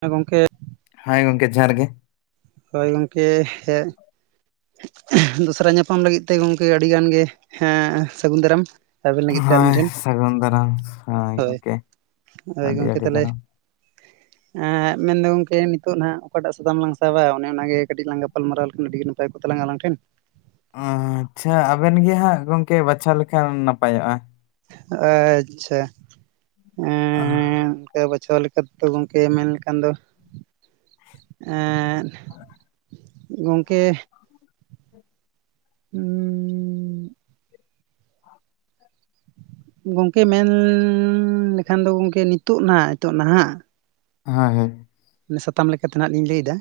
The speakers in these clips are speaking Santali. ᱦᱮᱸ ᱜᱚᱢᱠᱮ ᱦᱟᱭ ᱜᱚᱢᱠᱮ ᱡᱚᱦᱟᱨ ᱜᱮ ᱦᱳᱭ ᱜᱚᱢᱠᱮ ᱦᱮᱡ ᱫᱚᱥᱨᱟ ᱧᱟᱯᱟᱢ ᱞᱟᱹᱜᱤᱫ ᱛᱮ ᱜᱚᱢᱠᱮ ᱟᱹᱰᱤᱜᱟᱱ ᱜᱮ ᱦᱮᱸ ᱥᱟᱹᱜᱩᱱ ᱫᱟᱨᱟᱢ ᱟᱵᱮᱱ ᱞᱟᱹᱜᱤᱫ ᱛᱮ ᱦᱳᱭ ᱟᱹᱞᱤᱧ ᱴᱷᱮᱱ ᱥᱟᱹᱜᱩᱱ ᱫᱟᱨᱟᱢ ᱦᱳᱭ ᱜᱚᱝᱠᱮ ᱦᱳᱭ ᱟᱹᱰᱤ ᱜᱚᱢᱠᱮ ᱟᱹᱰᱤ ᱛᱟᱦᱚᱞᱮ [inaudible] ᱫᱟᱨᱟᱢ᱾ ᱦᱮᱸ ᱢᱮᱱᱫᱟ ᱜᱚᱝᱠᱮ ᱱᱤᱛᱳ ᱱᱟᱦᱟᱸᱜ ᱚᱠᱟᱴᱟᱜ ᱥᱟᱫᱟᱢ ᱞᱟᱝ ᱥᱟᱵᱟ ᱚᱱᱮ ᱚᱱᱟᱜᱮ ᱠᱟᱹᱴᱤᱡ ᱞᱟᱝ ᱜᱟᱯᱟᱞᱢᱟᱨᱟᱣ ᱞᱮᱠᱷᱟᱱ ᱟᱹᱰᱤ ᱜᱮ ᱱᱟᱯᱟᱭ ᱛᱟᱦᱮ ᱠᱚᱜ ᱛᱟᱞᱟᱝ ᱟᱞᱟᱝ ᱴᱷᱮᱱ ᱚ ᱟᱪᱪᱷᱟ ᱟᱵᱮᱱ ᱜᱮ ᱦᱟᱸᱜ ᱜᱚᱝᱠᱮ ᱵᱟᱪᱷᱟᱣ ᱞᱮᱠᱷᱟᱱ ᱱᱟᱯᱟᱭᱚᱜᱼᱟ ᱟᱪᱪᱷᱟ ᱦᱳᱭ ᱠᱟ ᱵᱚᱪᱷᱚᱣ ᱞᱮᱠᱟᱮᱫᱚ ᱜᱚᱝᱠᱮ ᱢᱮᱱ ᱞᱮᱠᱷᱟᱱ ᱫᱚ ᱜᱚᱝᱠᱮ ᱩᱸᱼᱼ ᱜᱚᱝᱠᱮ ᱢᱮᱱ ᱞᱮᱠᱷᱟᱱ ᱫᱚ ᱜᱚᱝᱠᱮ ᱱᱤᱛᱚᱜ ᱱᱟᱦᱟᱸᱜ ᱱᱤᱛᱚᱜ ᱱᱟᱦᱟᱸᱜ ᱦᱮᱸ ᱦᱳᱭ ᱥᱟᱛᱟᱢ ᱞᱮᱠᱟᱛᱮ ᱱᱟᱦᱟᱸᱜ ᱞᱤᱧ ᱞᱟᱹᱭᱫᱟ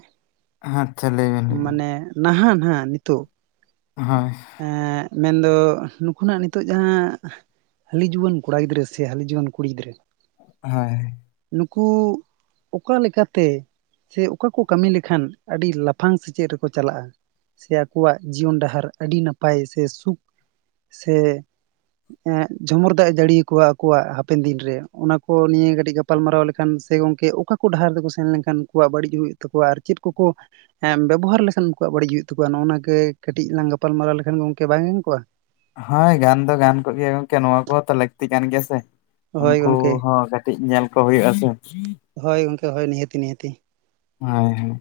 ᱟᱪᱪᱷᱟ ᱞᱟᱹᱭ ᱵᱮᱱ ᱞᱟᱹᱭ ᱵᱮᱱ ᱢᱟᱱᱮ ᱱᱟᱦᱟᱸᱜ ᱱᱟᱜ ᱱᱤᱛᱳᱜ ᱦᱳᱭ ᱮᱸᱜ ᱢᱮᱱᱫᱚ ᱱᱩᱠᱩᱱᱟᱜ ᱱᱤᱛᱚᱜ ᱡᱟᱦᱟᱸ ᱦᱟᱹᱞᱤ ᱡᱩᱣᱟᱹᱱ ᱠᱚᱲᱟ ᱜᱤᱫᱽᱨᱟᱹ ᱦᱟᱹᱞᱤ ᱡᱩᱣᱟᱹᱱ ᱠᱩᱲᱤ ᱜᱤᱫᱽᱨᱟᱹ ᱦᱳᱭ ᱱᱩᱠᱩ ᱚᱠᱟ ᱞᱮᱠᱟᱛᱮ ᱥᱮ ᱚᱠᱟ ᱠᱚ ᱠᱟᱹᱢᱤ ᱞᱮᱠᱷᱟᱱ ᱟᱹᱰᱤ ᱞᱟᱯᱷᱟᱝ ᱥᱮᱪᱮᱫ ᱨᱮᱠᱚ ᱪᱟᱞᱟᱜᱼᱟ ᱥᱮ ᱟᱠᱚᱣᱟᱜ ᱡᱤᱭᱚᱱ ᱰᱟᱦᱟᱨ ᱟᱨ ᱟᱹᱰᱤ ᱱᱟᱯᱟᱭ ᱥᱮ ᱥᱩᱠ ᱥᱮ ᱡᱷᱚᱢᱩᱨ ᱫᱟᱜ ᱮ ᱡᱟᱹᱲᱤᱭᱟᱚᱣᱟ ᱟᱠᱚᱣᱟᱜ ᱦᱟᱯᱮᱱ ᱫᱤᱱ ᱨᱮ ᱚᱱᱟ ᱠᱚ ᱱᱤᱭᱟᱹ ᱠᱟᱹᱴᱤᱡ ᱜᱟᱯᱟ ᱜᱟᱯᱟᱞᱢᱟᱨᱟᱣ ᱞᱮᱠᱷᱟᱱ ᱥᱮ ᱜᱚᱝᱠᱮ ᱚᱠᱟ ᱠᱚ ᱰᱟᱦᱟᱨ ᱛᱮᱠᱚ ᱥᱮᱱ ᱞᱮᱱᱠᱷᱟᱱ ᱩᱱᱠᱩᱣᱟᱜ ᱵᱟᱹᱲᱤᱡ ᱦᱩᱭᱩᱜ ᱛᱟᱠᱚᱣᱟ ᱟᱨ ᱪᱮᱫ ᱠᱚ ᱦᱮᱸ ᱵᱮᱵᱚᱦᱟᱨ ᱞᱮᱠᱷᱟᱱ ᱩᱱᱠᱩᱣᱟᱜ ᱵᱟᱹᱲᱤᱡ ᱦᱩᱭᱩᱜ ᱛᱟᱠᱚᱣᱟ ᱱᱚᱜᱼᱚᱱᱟ ᱜᱮ ᱠᱟᱹᱴᱤᱡ ᱞᱟᱝ ᱜᱟᱯᱟᱞᱢᱟᱨᱟᱣ ᱞᱮᱠᱷᱟᱱ ᱜᱚᱝᱠᱮ ᱵᱟᱝ ᱜᱟᱱ ᱠᱚᱜᱼᱟ ᱦᱳᱭ ᱜᱟᱱ ᱫᱚ ᱜᱟᱱ ᱠᱚᱜ ᱜᱮᱭᱟ ᱜᱚᱝᱠᱮ ᱱᱚᱣᱟ ᱠᱚ ᱦᱚᱸ ᱞᱟᱹᱠᱛᱤ ᱠᱟᱱ ᱜᱮᱭᱟ ᱥᱮ ᱦᱳᱭ ᱩᱱᱠᱩ ᱜᱚᱝᱠᱮ ᱦᱚᱸ ᱠᱟᱹᱴᱤᱡ ᱧᱮᱞ ᱠᱚ ᱦᱩᱭᱩᱜᱼᱟ ᱥᱮ ᱦᱳᱭ ᱜᱚᱝᱠᱮ ᱦᱳ ᱱᱤᱦᱟᱹᱛᱤ ᱱᱤᱦᱟᱹᱛᱤ ᱦᱮᱭ ᱦᱮᱸ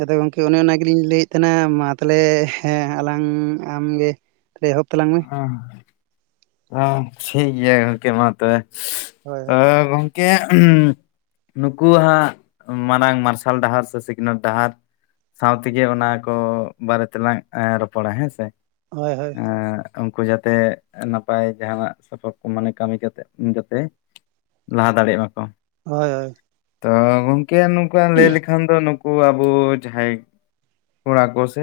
ᱟᱫᱚ ᱜᱚᱢᱠᱮ ᱚᱱᱮ ᱚᱱᱟ ᱜᱮᱞᱤᱧ ᱞᱟᱹᱭᱮᱫ ᱛᱟᱦᱮᱱᱟ ᱢᱟ ᱛᱟᱦᱚᱞᱮ ᱦᱮᱸ ᱟᱞᱟᱝ ᱟᱢ ᱜᱮ ᱛᱟᱦᱞᱮ ᱮᱦᱚᱵ ᱛᱟᱞᱟᱝ ᱢᱮ᱾ ᱚ ᱦᱚᱸ ᱴᱷᱤᱠ ᱜᱮᱭᱟ ᱜᱚᱢᱠᱮ ᱢᱟ ᱛᱚᱵᱮ ᱦᱳᱭ ᱛᱚ ᱜᱚᱝ ᱠᱮ ᱱᱩᱠᱩᱣ ᱦᱟᱜ ᱢᱟᱨᱟᱝ ᱢᱟᱨᱥᱟᱞ ᱰᱟᱦᱟᱨ ᱥᱮ ᱥᱤᱠᱷᱱᱟᱹᱛ ᱰᱟᱦᱟᱨ ᱥᱟᱶ ᱛᱮᱜᱮ ᱚᱱᱟ ᱠᱚ ᱵᱟᱨᱮ ᱛᱮᱞᱟᱝ ᱨᱚᱯᱚᱲᱟ ᱦᱮᱸ ᱥᱮ? ᱦᱳᱭ ᱦᱳᱭ ᱮᱸ ᱩᱱᱠᱩ ᱡᱟᱛᱮ ᱱᱟᱯᱟᱭ ᱡᱟᱦᱟ ᱥᱟᱯᱟᱯ ᱠᱚ ᱢᱟᱱᱮ ᱠᱟᱹᱢᱤ ᱠᱟᱛᱮ ᱡᱟᱛᱮ ᱞᱟᱦᱟ ᱫᱟᱲᱮᱜ ᱢᱟᱠᱚ᱾ ᱦᱳᱭ ᱦᱳᱭ ᱛᱚ ᱜᱚᱝᱠᱮ ᱱᱚᱝᱠᱟ ᱞᱟᱹᱭ ᱞᱮᱠᱷᱟᱱ ᱫᱚ ᱱᱩ ᱠᱚ ᱟᱵᱚ ᱡᱟᱦᱟᱸᱭ ᱠᱚᱲᱟ ᱠᱚ ᱥᱮ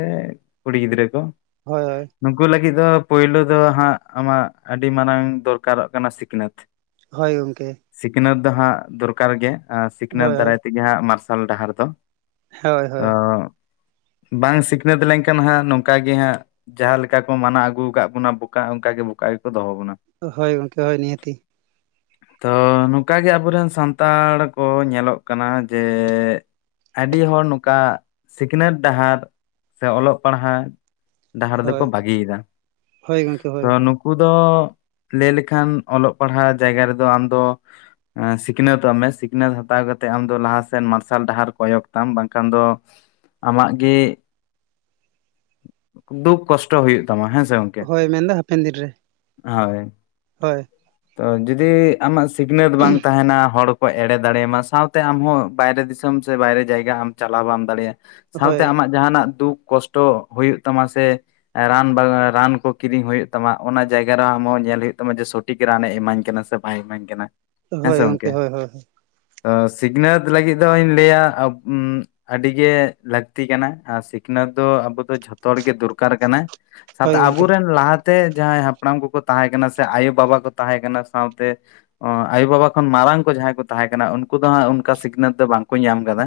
ᱠᱩᱲᱤ ᱜᱤᱫᱽᱨᱟᱹ ᱠᱚ, ᱦᱳᱭ ᱦᱳᱭ ᱱᱩᱠᱩ ᱞᱟᱹᱜᱤᱫ ᱫᱚ ᱯᱳᱭᱞᱳ ᱫᱚ ᱦᱟᱸᱜ ᱟᱢᱟᱜ ᱟᱹᱰᱤ ᱢᱟᱨᱟᱝ ᱫᱚᱨᱠᱟᱨᱚᱜ ᱠᱟᱱᱟ ᱥᱤᱠᱷᱱᱟᱹᱛ᱾ ᱦᱳᱭ ᱜᱚᱝᱠᱮ ᱥᱤᱠᱷᱱᱟᱹᱛ ᱫᱚ ᱦᱟᱸᱜ ᱫᱚᱨᱠᱟᱨ ᱜᱮ ᱥᱤᱠᱷᱱᱟᱹᱛ ᱦᱳᱭ ᱫᱟᱨᱟᱭ ᱛᱮᱜᱮ ᱦᱟᱸᱜ ᱢᱟᱨᱥᱟᱞ ᱰᱟᱦᱟᱨ ᱫᱚ᱾ ᱦᱳᱭ ᱦᱳᱭ ᱚᱸᱜ ᱵᱟᱝ ᱥᱤᱠᱷᱱᱟᱹᱛ ᱞᱮᱱᱠᱷᱟᱱ ᱦᱟᱸᱜ ᱱᱚᱝᱠᱟ ᱜᱮ ᱦᱟᱸᱜ ᱡᱟᱦᱟᱸ ᱞᱮᱠᱟ ᱠᱚ ᱢᱟᱱᱟᱣ ᱟᱹᱜᱩ ᱠᱟᱜ ᱵᱚᱱᱟ ᱵᱚᱠᱟ ᱚᱱᱠᱟᱜᱮ ᱵᱚᱠᱟ ᱜᱮᱠᱚ ᱫᱚᱦᱚ ᱵᱚᱱᱟ᱾ ᱦᱳᱭ ᱜᱚᱢᱠᱮ ᱦᱳᱭ ᱱᱤᱦᱟᱹᱛᱤ᱾ ᱛᱚ ᱱᱚᱝᱠᱟᱜᱮ ᱟᱵᱚᱨᱮᱱ ᱥᱟᱱᱛᱟᱲ ᱠᱚ ᱧᱮᱞᱚᱜ ᱠᱟᱱᱟ ᱡᱮ ᱟᱹᱰᱤ ᱦᱚᱲ ᱱᱚᱝᱠᱟ ᱥᱤᱠᱷᱱᱟᱹᱛ ᱰᱟᱦᱟᱨ ᱥᱮ ᱚᱞᱚᱜ ᱯᱟᱲᱦᱟᱣ ᱰᱟᱦᱟᱨ ᱦᱳᱭ ᱫᱚᱠᱚ ᱵᱟᱹᱜᱤᱭ ᱮᱫᱟ᱾ ᱦᱳᱭ ᱜᱚᱝᱠᱮ ᱦᱳᱭ ᱛᱚ ᱱᱩᱠᱩ ᱫᱚ ᱞᱟᱹᱭ ᱞᱮᱠᱷᱟᱱ ᱚᱞᱚᱜ ᱯᱟᱲᱦᱟᱜ ᱡᱟᱭᱜᱟ ᱨᱮᱫᱚ ᱟᱢ ᱫᱚ ᱥᱤᱠᱷᱱᱟᱹᱛᱚᱜ ᱢᱮ ᱥᱤᱠᱷᱱᱟᱹᱛ ᱦᱟᱛᱟᱣ ᱠᱟᱛᱮᱮᱫ ᱟᱢ ᱫᱚ ᱞᱟᱦᱟ ᱥᱮᱱ ᱢᱟᱨᱥᱟᱞ ᱰᱟᱦᱟᱨ ᱠᱚᱭᱚᱜ ᱛᱟᱢ ᱵᱟᱝᱠᱷᱟᱱ ᱫᱚ ᱟᱢᱟᱜ ᱜᱮ ᱫᱩᱠ ᱠᱚᱥᱴᱚ ᱦᱩᱭᱩᱜ ᱛᱟᱢᱟ ᱦᱮᱸ ᱥᱮ? ᱜᱚᱝᱠᱮ ᱦᱳᱭ ᱢᱮᱱ ᱫᱚ ᱦᱟᱯᱮᱱ ᱫᱤᱱ ᱨᱮ᱾ ᱦᱳᱭ ᱦᱳᱭ ᱛᱚ ᱡᱩᱫᱤ ᱟᱢᱟᱜ ᱥᱤᱠᱷᱱᱟᱹᱛ ᱵᱟᱝ ᱛᱟᱦᱮᱱᱟ ᱦᱚᱲ ᱠᱚ ᱮᱲᱮ ᱫᱟᱲᱮᱭᱟᱢᱟ ᱥᱟᱶᱛᱮ ᱟᱢᱦᱚᱸ ᱵᱟᱭᱨᱮ ᱫᱤᱥᱚᱢ ᱥᱮ ᱵᱟᱭᱨᱮ ᱡᱟᱭᱜᱟ ᱟᱢ ᱪᱟᱞᱟᱣ ᱵᱟᱢ ᱫᱟᱲᱮᱭᱟᱜᱼᱟ᱾ ᱦᱳᱭ ᱥᱟᱶᱛᱮ ᱟᱢᱟᱜ ᱡᱟᱦᱟᱱᱟᱜ ᱫᱩᱠ ᱠᱚᱥᱴᱚ ᱦᱩᱭᱩᱜ ᱛᱟᱢᱟ ᱥᱮ ᱨᱟᱱ ᱨᱟᱱ ᱠᱚ ᱠᱤᱨᱤᱧ ᱦᱩᱭᱩᱜ ᱛᱟᱢᱟ ᱚᱱᱟ ᱡᱟᱭᱜᱟ ᱨᱮ ᱟᱢᱦᱚᱸ ᱧᱮᱞ ᱦᱩᱭᱩᱜ ᱛᱟᱢᱟ ᱡᱮ ᱥᱚᱴᱷᱤᱠ ᱨᱟᱱᱮ ᱤᱢᱟᱹᱧ ᱠᱟᱱᱟ ᱥᱮ ᱵᱟᱭ ᱤᱢᱟᱹᱧ ᱠᱟᱱᱟ᱾ ᱦᱮᱸ ᱦᱳᱭ ᱥᱮ ᱜᱚᱢᱠᱮ ᱜᱚᱝᱠᱮ ᱦᱳᱭ ᱦᱳᱭ ᱛᱚ ᱥᱤᱠᱷᱱᱟᱹᱛ ᱞᱟᱹᱜᱤᱫ ᱫᱚᱧ ᱞᱟᱹᱭᱟ ᱟᱵ ᱟᱹᱰᱤᱜᱮ ᱞᱟᱹᱠᱛᱤ ᱠᱟᱱᱟ ᱟᱨ ᱥᱤᱠᱷᱱᱟᱹᱛ ᱫᱚ ᱟᱵᱚ ᱫᱚ ᱡᱷᱚᱛᱚ ᱦᱚᱲᱜᱮ ᱫᱚᱨᱠᱟᱨ ᱠᱟᱱᱟ᱾ ᱦᱳᱭ ᱥᱟᱶᱛᱮ ᱜᱚᱝᱠᱮ ᱟᱵᱚᱨᱮᱱ ᱞᱟᱦᱟᱛᱮ ᱡᱟᱦᱟᱸᱭ ᱦᱟᱯᱲᱟᱢ ᱠᱚᱠᱚ ᱛᱟᱦᱮᱸ ᱠᱟᱱᱟ ᱥᱮ ᱟᱭᱳ ᱵᱟᱵᱟ ᱠᱚ ᱛᱟᱦᱮᱸ ᱠᱟᱱᱟ ᱥᱟᱶᱛᱮ ᱟᱭᱳᱵᱟᱵᱟ ᱠᱷᱚᱱ ᱢᱟᱨᱟᱝ ᱠᱚ ᱡᱟᱦᱟᱸᱭ ᱠᱚ ᱛᱟᱦᱮᱸ ᱠᱟᱱᱟ ᱩᱱᱠᱩ ᱫᱚ ᱦᱟᱸᱜ ᱚᱱᱠᱟ ᱥᱤᱠᱷᱱᱟᱹᱛ ᱫᱚ ᱵᱟᱝ ᱠᱚ ᱧᱟᱢ ᱟᱠᱟᱫᱟ,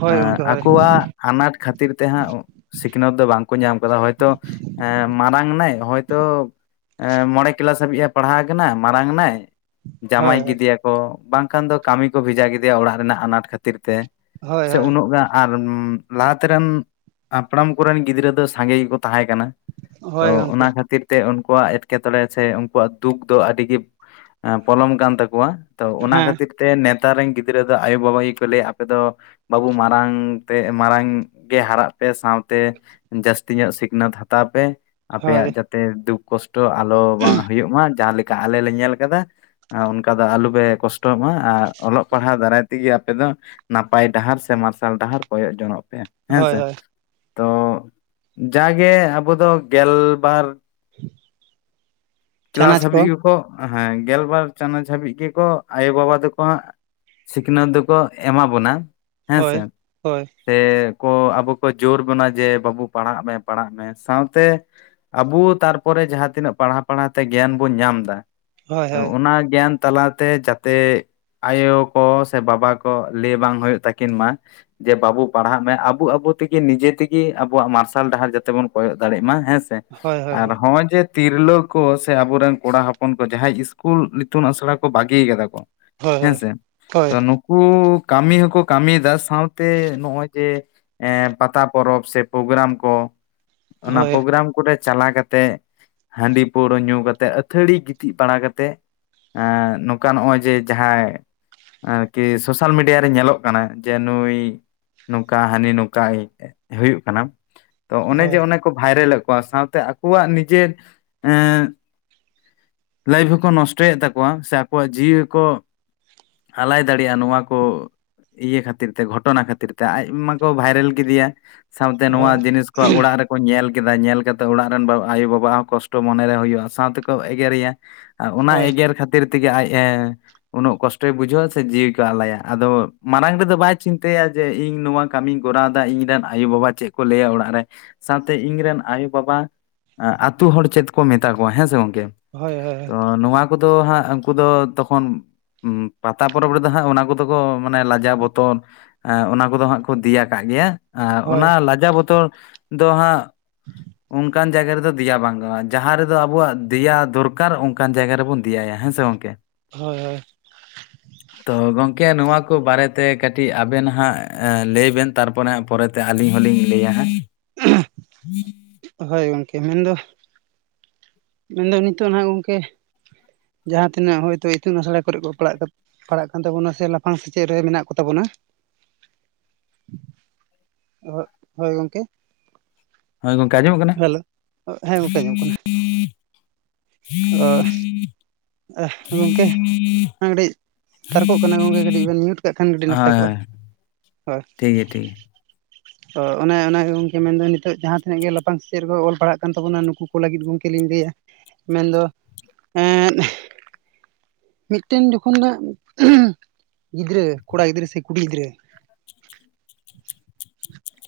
ᱦᱳᱭ ᱜᱚᱝᱠᱮ ᱦᱳᱭ ᱟᱠᱚᱣᱟᱜ ᱟᱱᱟᱴ ᱠᱷᱟᱹᱛᱤᱨ ᱛᱮ ᱦᱟᱜ ᱥᱤᱠᱷᱱᱟᱹᱛ ᱫᱚ ᱵᱟᱝᱠᱚ ᱧᱟᱢ ᱟᱠᱟᱫᱟ ᱦᱚᱭᱛᱚ ᱮᱸᱜ ᱢᱟᱨᱟᱝ ᱱᱟᱭ ᱦᱚᱭᱛᱚ ᱢᱚᱬᱮ ᱠᱮᱞᱟᱥ ᱦᱟᱹᱵᱤᱡ ᱮ ᱯᱟᱲᱦᱟᱣ ᱠᱟᱱᱟ ᱢᱟᱨᱟᱝ ᱱᱟᱭ ᱦᱳᱭ ᱡᱟᱢᱟᱭ ᱜᱤᱫᱮᱭᱟᱠᱚ ᱵᱟᱝᱠᱷᱟᱱ ᱫᱚ ᱠᱟᱹᱢᱤ ᱠᱚ ᱵᱷᱮᱡᱟ ᱠᱮᱫᱮᱭᱟ ᱚᱲᱟᱜ ᱨᱮᱱᱟᱜ ᱟᱱᱟᱴ ᱠᱷᱟᱹᱛᱤᱨ ᱛᱮ᱾ ᱦᱳᱭ ᱥᱮ ᱦᱳᱭ ᱩᱱᱟᱹᱜ ᱜᱟᱱ ᱟᱨ ᱞᱟᱦᱟᱛᱮ ᱨᱮᱱ ᱦᱟᱯᱲᱟᱢ ᱠᱚᱨᱮᱱ ᱜᱤᱫᱽᱨᱟᱹ ᱫᱚ ᱥᱟᱸᱜᱮ ᱜᱮᱠᱚ ᱛᱟᱦᱮᱸ ᱠᱟᱱᱟ᱾ ᱛᱚ ᱦᱳᱭ ᱚᱱᱟ ᱜᱚᱝᱠᱮ ᱠᱷᱟᱹᱛᱤᱨ ᱛᱮ ᱩᱱᱠᱩᱣᱟᱜ ᱮᱴᱠᱮᱴᱚᱬᱮ ᱥᱮ ᱩᱱᱠᱩᱣᱟᱜ ᱫᱩᱠ ᱫᱚ ᱟᱹᱰᱤᱜᱮ ᱯᱚᱞᱚᱢ ᱠᱟᱱ ᱛᱟᱠᱚᱣᱟ᱾ ᱛᱚ ᱚᱱᱟ ᱦᱮᱸ ᱠᱷᱟᱹᱛᱤᱨ ᱛᱮ ᱱᱮᱛᱟᱨ ᱨᱮᱱ ᱜᱤᱫᱽᱨᱟᱹ ᱫᱚ ᱟᱭᱳᱼᱵᱟᱵᱟ ᱜᱮᱠᱚ ᱞᱟᱹᱭᱟ ᱟᱯᱮ ᱫᱚ ᱵᱟᱹᱵᱩ ᱢᱟᱨᱟᱝ ᱛᱮ ᱢᱟᱨᱟᱝ ᱜᱮ ᱦᱟᱨᱟᱜ ᱯᱮ ᱥᱟᱶᱛᱮ ᱡᱟᱹᱥᱛᱤ ᱧᱚᱜ ᱥᱤᱠᱷᱱᱟᱹᱛ ᱦᱟᱛᱟᱣ ᱯᱮ, ᱟᱯᱮᱭᱟᱜ ᱦᱳᱭ ᱡᱟᱛᱮ ᱫᱩᱠ ᱠᱚᱥᱴᱚ ᱟᱞᱚ ᱵᱟᱝ ᱦᱩᱭᱩᱜ ᱢᱟ ᱡᱟᱦᱟᱸ ᱞᱮᱠᱟ ᱟᱞᱮ ᱞᱮ ᱧᱮᱞ ᱠᱟᱫᱟ, ᱚᱱᱠᱟ ᱫᱚ ᱟᱞᱚᱯᱮ ᱠᱚᱥᱴᱚᱜ ᱢᱟ᱾ ᱟᱨ ᱚᱞᱚᱜ ᱯᱟᱲᱦᱟᱣ ᱫᱟᱨᱟᱭ ᱛᱮᱜᱮ ᱟᱯᱮ ᱫᱚ ᱱᱟᱯᱟᱭ ᱰᱟᱦᱟᱨ ᱥᱮ ᱢᱟᱨᱥᱟᱞ ᱰᱟᱦᱟᱨ ᱠᱚᱭᱚᱜ ᱡᱚᱱᱚᱜ ᱯᱮ᱾ ᱦᱳᱭ ᱦᱮᱸᱥᱮ ᱦᱳᱭ ᱛᱚ ᱡᱟᱜᱮ ᱟᱵᱚ ᱫᱚ ᱜᱮᱞᱵᱟᱨ ᱠᱞᱟᱥᱵᱤ ᱠᱚ ᱦᱮᱸ ᱜᱮᱞᱵᱟᱨ ᱪᱟᱱᱟᱪ ᱦᱟᱹᱵᱤᱡ ᱜᱮᱠᱚ ᱟᱭᱳ ᱵᱟᱵᱟ ᱛᱟᱠᱚᱣᱟ ᱥᱤᱠᱷᱱᱟᱹᱛ ᱫᱚᱠᱚ ᱮᱢᱟ ᱵᱚᱱᱟ ᱦᱮᱸ ᱦᱳᱭ ᱥᱮ ᱦᱳᱭ ᱛᱮ ᱠᱚ ᱟᱵᱚ ᱠᱚ ᱡᱳᱨ ᱵᱚᱱᱟ ᱡᱮ ᱵᱟᱹᱵᱩ ᱯᱟᱲᱦᱟᱜ ᱢᱮ ᱯᱟᱲᱦᱟᱜ ᱢᱮ ᱥᱟᱶᱛᱮ ᱟᱵᱚ ᱛᱟᱨᱯᱚᱨᱮ ᱡᱟᱦᱟᱸ ᱛᱤᱱᱟᱹᱜ ᱯᱟᱲᱦᱟᱣ ᱯᱟᱲᱦᱟᱣ ᱛᱮ ᱜᱮᱭᱟᱱ ᱵᱚᱱ ᱧᱟᱢ ᱫᱟ ᱦᱳᱭ ᱦᱳᱭ ᱚᱱᱟ ᱜᱮᱭᱟᱱ ᱛᱟᱞᱟᱛᱮ ᱡᱟᱛᱮ ᱟᱭᱳ ᱠᱚ ᱥᱮ ᱵᱟᱵᱟ ᱠᱚ ᱞᱟᱹᱭ ᱵᱟᱝ ᱦᱩᱭᱩᱜ ᱛᱟᱹᱠᱤᱱ ᱢᱟ ᱡᱮ ᱵᱟᱵᱩ ᱯᱟᱲᱦᱟᱜ ᱢᱮ ᱟᱵᱚ ᱟᱵᱚ ᱛᱮᱜᱮ ᱱᱤᱡᱮ ᱛᱮᱜᱮ ᱟᱵᱚᱣᱟᱜ ᱢᱟᱨᱥᱟᱞ ᱰᱟᱦᱟᱨ ᱡᱟᱛᱮ ᱵᱚᱱ ᱠᱚᱭᱚᱜ ᱫᱟᱲᱮᱜ ᱢᱟ ᱦᱮᱸ ᱥᱮᱸ ᱦᱳᱭ ᱟᱨ ᱦᱳᱭ ᱦᱳᱭ ᱦᱚᱸᱜᱼᱚᱭ ᱡᱮ ᱛᱤᱨᱞᱟᱹ ᱠᱚ ᱥᱮ ᱟᱵᱚᱨᱮᱱ ᱠᱚᱲᱟ ᱦᱚᱯᱚᱱ ᱠᱚ ᱡᱟᱦᱟᱸᱭ ᱤᱥᱠᱩᱞ ᱤᱛᱩᱱ ᱟᱥᱲᱟ ᱠᱚ ᱵᱟᱹᱜᱤ ᱠᱟᱫᱟ ᱠᱚ ᱦᱮᱸ ᱦᱳᱭ ᱥᱮ ᱦᱳᱭ ᱛᱚ ᱱᱩᱼᱼ ᱠᱩ ᱠᱟᱹᱢᱤ ᱦᱚᱸᱠᱚ ᱠᱟᱹᱢᱤᱭᱫᱟ ᱥᱟᱶᱛᱮ ᱱᱚᱜᱼᱚᱭ ᱡᱮ ᱮ ᱯᱟᱛᱟ ᱯᱚᱨᱚᱵᱽ ᱥᱮ ᱯᱨᱳᱜᱨᱟᱢ ᱠᱚ ᱚᱱᱟ ᱦᱳᱭ ᱯᱨᱳᱜᱨᱟᱢ ᱠᱚᱨᱮ ᱪᱟᱞᱟᱣ ᱠᱟᱛᱮ ᱦᱟᱺᱰᱤ ᱯᱟᱹᱣᱨᱟᱹ ᱧᱩ ᱠᱟᱛᱮ ᱟᱹᱛᱷᱟᱹᱲᱤ ᱜᱤᱛᱤᱡ ᱵᱟᱲᱟ ᱠᱟᱛᱮ ᱮᱸ ᱱᱚᱝᱠᱟ ᱱᱚᱜᱼᱚᱭ ᱡᱮ ᱡᱟᱦᱟᱸᱭ ᱟᱨᱠᱤ ᱥᱳᱥᱟᱞ ᱢᱤᱰᱤᱭᱟ ᱨᱮ ᱧᱮᱞᱚᱜ ᱠᱟᱱᱟ ᱡᱮ ᱱᱩᱭ ᱱᱚᱝᱠᱟ ᱦᱟᱹᱱᱤ ᱱᱚᱝᱠᱟᱭ ᱦᱩᱭᱩᱜ ᱠᱟᱱᱟ ᱛᱚ ᱚᱱᱮ ᱡᱮ ᱦᱳᱭ ᱚᱱᱮ ᱠᱚ ᱵᱷᱟᱭᱨᱟᱞᱮ ᱠᱚᱣᱟ ᱥᱟᱶᱛᱮ ᱟᱠᱚᱣᱟᱜ ᱱᱤᱡᱮ ᱮ ᱞᱟᱭᱤᱯᱷ ᱦᱚᱸᱠᱚ ᱱᱚᱥᱴᱚᱭᱮᱫ ᱛᱟᱠᱚᱣᱟ ᱥᱮ ᱟᱠᱚᱣᱟᱜ ᱡᱤᱣᱤ ᱠᱚ ᱟᱞᱟᱭ ᱫᱟᱲᱮᱭᱟᱜᱼᱟ ᱱᱚᱣᱟ ᱠᱚ ᱤᱭᱟᱹ ᱠᱷᱟᱹᱛᱤᱨ ᱛᱮ ᱜᱷᱚᱴᱚᱱᱟ ᱠᱷᱟᱹᱛᱤᱨ ᱛᱮ ᱟᱡ ᱢᱟᱠᱚ ᱵᱷᱟᱭᱨᱟᱞ ᱠᱮᱫᱮᱭᱟ ᱥᱟᱶᱛᱮ ᱱᱚᱣᱟ ᱦᱳᱭ ᱡᱤᱱᱤᱥ ᱠᱚ ᱚᱲᱟᱜ ᱨᱮ ᱠᱚ ᱧᱮᱞ ᱠᱮᱫᱟ ᱧᱮᱞ ᱠᱟᱛᱮᱫ ᱚᱲᱟᱜ ᱨᱮᱱ ᱟᱭᱳᱼᱵᱟᱵᱟ ᱦᱚᱸ ᱠᱚᱥᱴᱚ ᱢᱚᱱᱮᱨᱮ ᱦᱩᱭᱩᱜᱼᱟ ᱥᱟᱶᱛᱮᱠᱚ ᱮᱜᱨᱮᱭᱟ ᱟᱨ ᱚᱱᱟ ᱦᱳᱭ ᱮᱜᱮᱨ ᱠᱷᱟᱹᱛᱤᱨ ᱛᱮᱜᱮ ᱟᱡ ᱮ ᱩᱱᱟᱹᱜ ᱠᱚᱥᱴᱚᱭ ᱵᱩᱡᱷᱟᱹᱣ ᱟᱥᱮ ᱡᱤᱣᱤ ᱠᱚ ᱟᱞᱟᱭᱟ ᱟᱫᱚ ᱢᱟᱲᱟᱝ ᱨᱮᱫᱚ ᱵᱟᱭ ᱪᱤᱱᱛᱟᱹᱭᱟ ᱡᱮ ᱤᱧ ᱱᱚᱣᱟ ᱠᱟᱹᱢᱤᱧ ᱠᱚᱨᱟᱣᱫᱟ ᱤᱧ ᱨᱮᱱ ᱟᱭᱳᱼᱵᱟᱵᱟ ᱪᱮᱫ ᱠᱚ ᱞᱟᱹᱭᱟ ᱚᱲᱟᱜ ᱨᱮ ᱥᱟᱶᱛᱮ ᱤᱧ ᱨᱮᱱ ᱟᱭᱳᱼᱵᱟᱵᱟ ᱟᱛᱩ ᱦᱚᱲ ᱪᱮᱫ ᱠᱚ ᱢᱮᱛᱟ ᱠᱚᱣᱟ ᱦᱮᱸ ᱥᱮ ᱜᱚᱝᱠᱮ ᱦᱳᱭ ᱛᱚ ᱦᱳᱭ ᱱᱚᱣᱟ ᱩᱱᱠᱩ ᱫᱚ ᱦᱟᱸᱜ ᱩᱱᱠᱩ ᱫᱚ ᱛᱚᱠᱷᱚᱱ ᱯᱟᱛᱟ ᱯᱚᱨᱚᱵᱽ ᱨᱮᱫᱚ ᱦᱟᱸᱜ ᱚᱱᱟ ᱠᱚᱫᱚ ᱠᱚ ᱢᱟᱱᱮ ᱞᱟᱡᱟ ᱵᱚᱛᱚᱨ ᱮ ᱚᱱᱟ ᱠᱚᱫᱚ ᱦᱟᱸᱜ ᱠᱚ ᱫᱮᱭᱟ ᱠᱫ ᱜᱮᱭᱟ ᱮ ᱚᱱᱟ ᱦᱳᱭ ᱞᱟᱡᱟ ᱵᱚᱛᱚᱨ ᱫᱚ ᱦᱟᱸᱜ ᱚᱱᱠᱟᱱ ᱡᱟᱭᱜᱟ ᱨᱮᱫᱚ ᱫᱮᱭᱟ ᱵᱟᱝ ᱜᱟᱱᱚᱜᱼᱟ ᱡᱟᱦᱟᱸ ᱨᱮᱫᱚ ᱟᱵᱚᱣᱟᱜ ᱫᱮᱭᱟ ᱫᱚᱨ ᱠᱟᱨ ᱚᱱᱠᱟᱱ ᱡᱟᱭᱜᱟ ᱨᱮᱵᱚᱱ ᱫᱮᱭᱟᱭᱟ ᱦᱮᱸ ᱥᱮ ᱜᱚᱝᱠᱮ ᱦᱳᱭ ᱦᱳᱭ ᱛᱚ ᱜᱚᱢᱠᱮ ᱱᱚᱣᱟ ᱠᱚ ᱵᱟᱨᱮᱛᱮ ᱠᱟᱹᱴᱤᱡ ᱟᱵᱮᱱ ᱦᱟᱸᱜ ᱞᱟᱹᱭ ᱵᱮᱱ ᱛᱟᱨᱯᱚᱨᱮ ᱦᱟᱸᱜ ᱯᱚᱨᱮ ᱛᱮ ᱟᱹᱞᱤᱧ ᱦᱚᱞᱤᱧ ᱞᱟᱹᱭᱟ ᱦᱟᱸᱜ ᱦᱳᱭ ᱜᱚᱝᱠᱮ ᱤᱧᱱᱫᱚ ᱢᱮᱱᱫᱚ ᱱᱤᱛᱚᱜ ᱦᱟᱜ ᱜᱚᱝᱠᱮ ᱡᱟᱦᱟᱸ ᱛᱤᱱᱟᱹᱜ ᱦᱚᱭᱛᱳ ᱤᱛᱩᱱ ᱟᱥᱲᱟ ᱠᱚᱨᱮ ᱠᱚ ᱯᱟᱲᱦᱟᱜ ᱯᱟᱲᱟᱜ ᱠᱟᱱ ᱛᱟᱵᱚᱱᱟ ᱥᱮ ᱞᱟᱯᱷᱟᱝ ᱥᱮᱪᱮᱫ ᱨᱮ ᱢᱮᱱᱟᱜ ᱠᱚ ᱛᱟᱵᱚᱱᱟ ᱦᱳ ᱦᱳᱭ ᱜᱚᱝᱠᱮ ᱦᱳ ᱜᱚᱝᱠᱮ ᱟᱡᱚᱢᱚᱜ ᱠᱟᱱ ᱦᱮᱞᱳ ᱦᱮᱸ ᱜᱚᱢᱠᱮ ᱟᱡᱚᱢᱚᱜ ᱠᱟᱱᱟ ᱚ ᱟᱦ ᱜᱚᱝᱠᱮ ᱚᱱᱟ ᱠᱟᱹᱴᱤᱡ ᱛᱟᱨᱠᱚᱜ ᱠᱟᱱᱟ ᱜᱚᱢᱠᱮ ᱠᱟᱹᱴᱤᱡ ᱵᱮᱱ ᱢᱤᱭᱩᱴ ᱠᱟᱜ ᱠᱷᱟᱱ ᱠᱟᱹᱴᱤᱡ ᱱᱟᱯᱟᱭ ᱦᱳᱭ ᱠᱚᱜᱼᱟ ᱦᱳᱭ ᱴᱷᱤᱠ ᱜᱮᱭᱟ ᱴᱷᱤᱠ ᱜᱮᱭᱟ ᱛᱚ ᱚᱱᱮ ᱚᱱᱟᱜᱮ ᱜᱚᱝᱠᱮ ᱢᱮᱱᱫᱚ ᱱᱤᱛᱚᱜ ᱡᱟᱦᱟᱸᱛᱤᱱᱟᱹ ᱜᱮ ᱞᱟ ᱯᱟᱝ ᱥᱮᱫ ᱨᱮᱠᱚ ᱚᱞ ᱯᱟᱲᱦᱟᱜ ᱠᱟᱱ ᱛᱟᱵᱚᱱᱟ ᱱᱩᱠᱩ ᱠᱚ ᱞᱟᱹᱜᱤᱫ ᱜᱚᱢᱠᱮ ᱞᱤᱧ ᱞᱟᱹᱭᱟ ᱢᱮᱱᱫᱚ ᱮᱫ ᱢᱤᱫᱴᱮᱱ ᱡᱚᱠᱷᱚᱱᱟᱜ ᱜᱤᱫᱽᱨᱟᱹ ᱠᱚᱲᱟ ᱜᱤᱫᱽᱨᱟᱹ ᱥᱮ ᱠᱩᱲᱤ ᱜᱤᱫᱽᱨᱟᱹ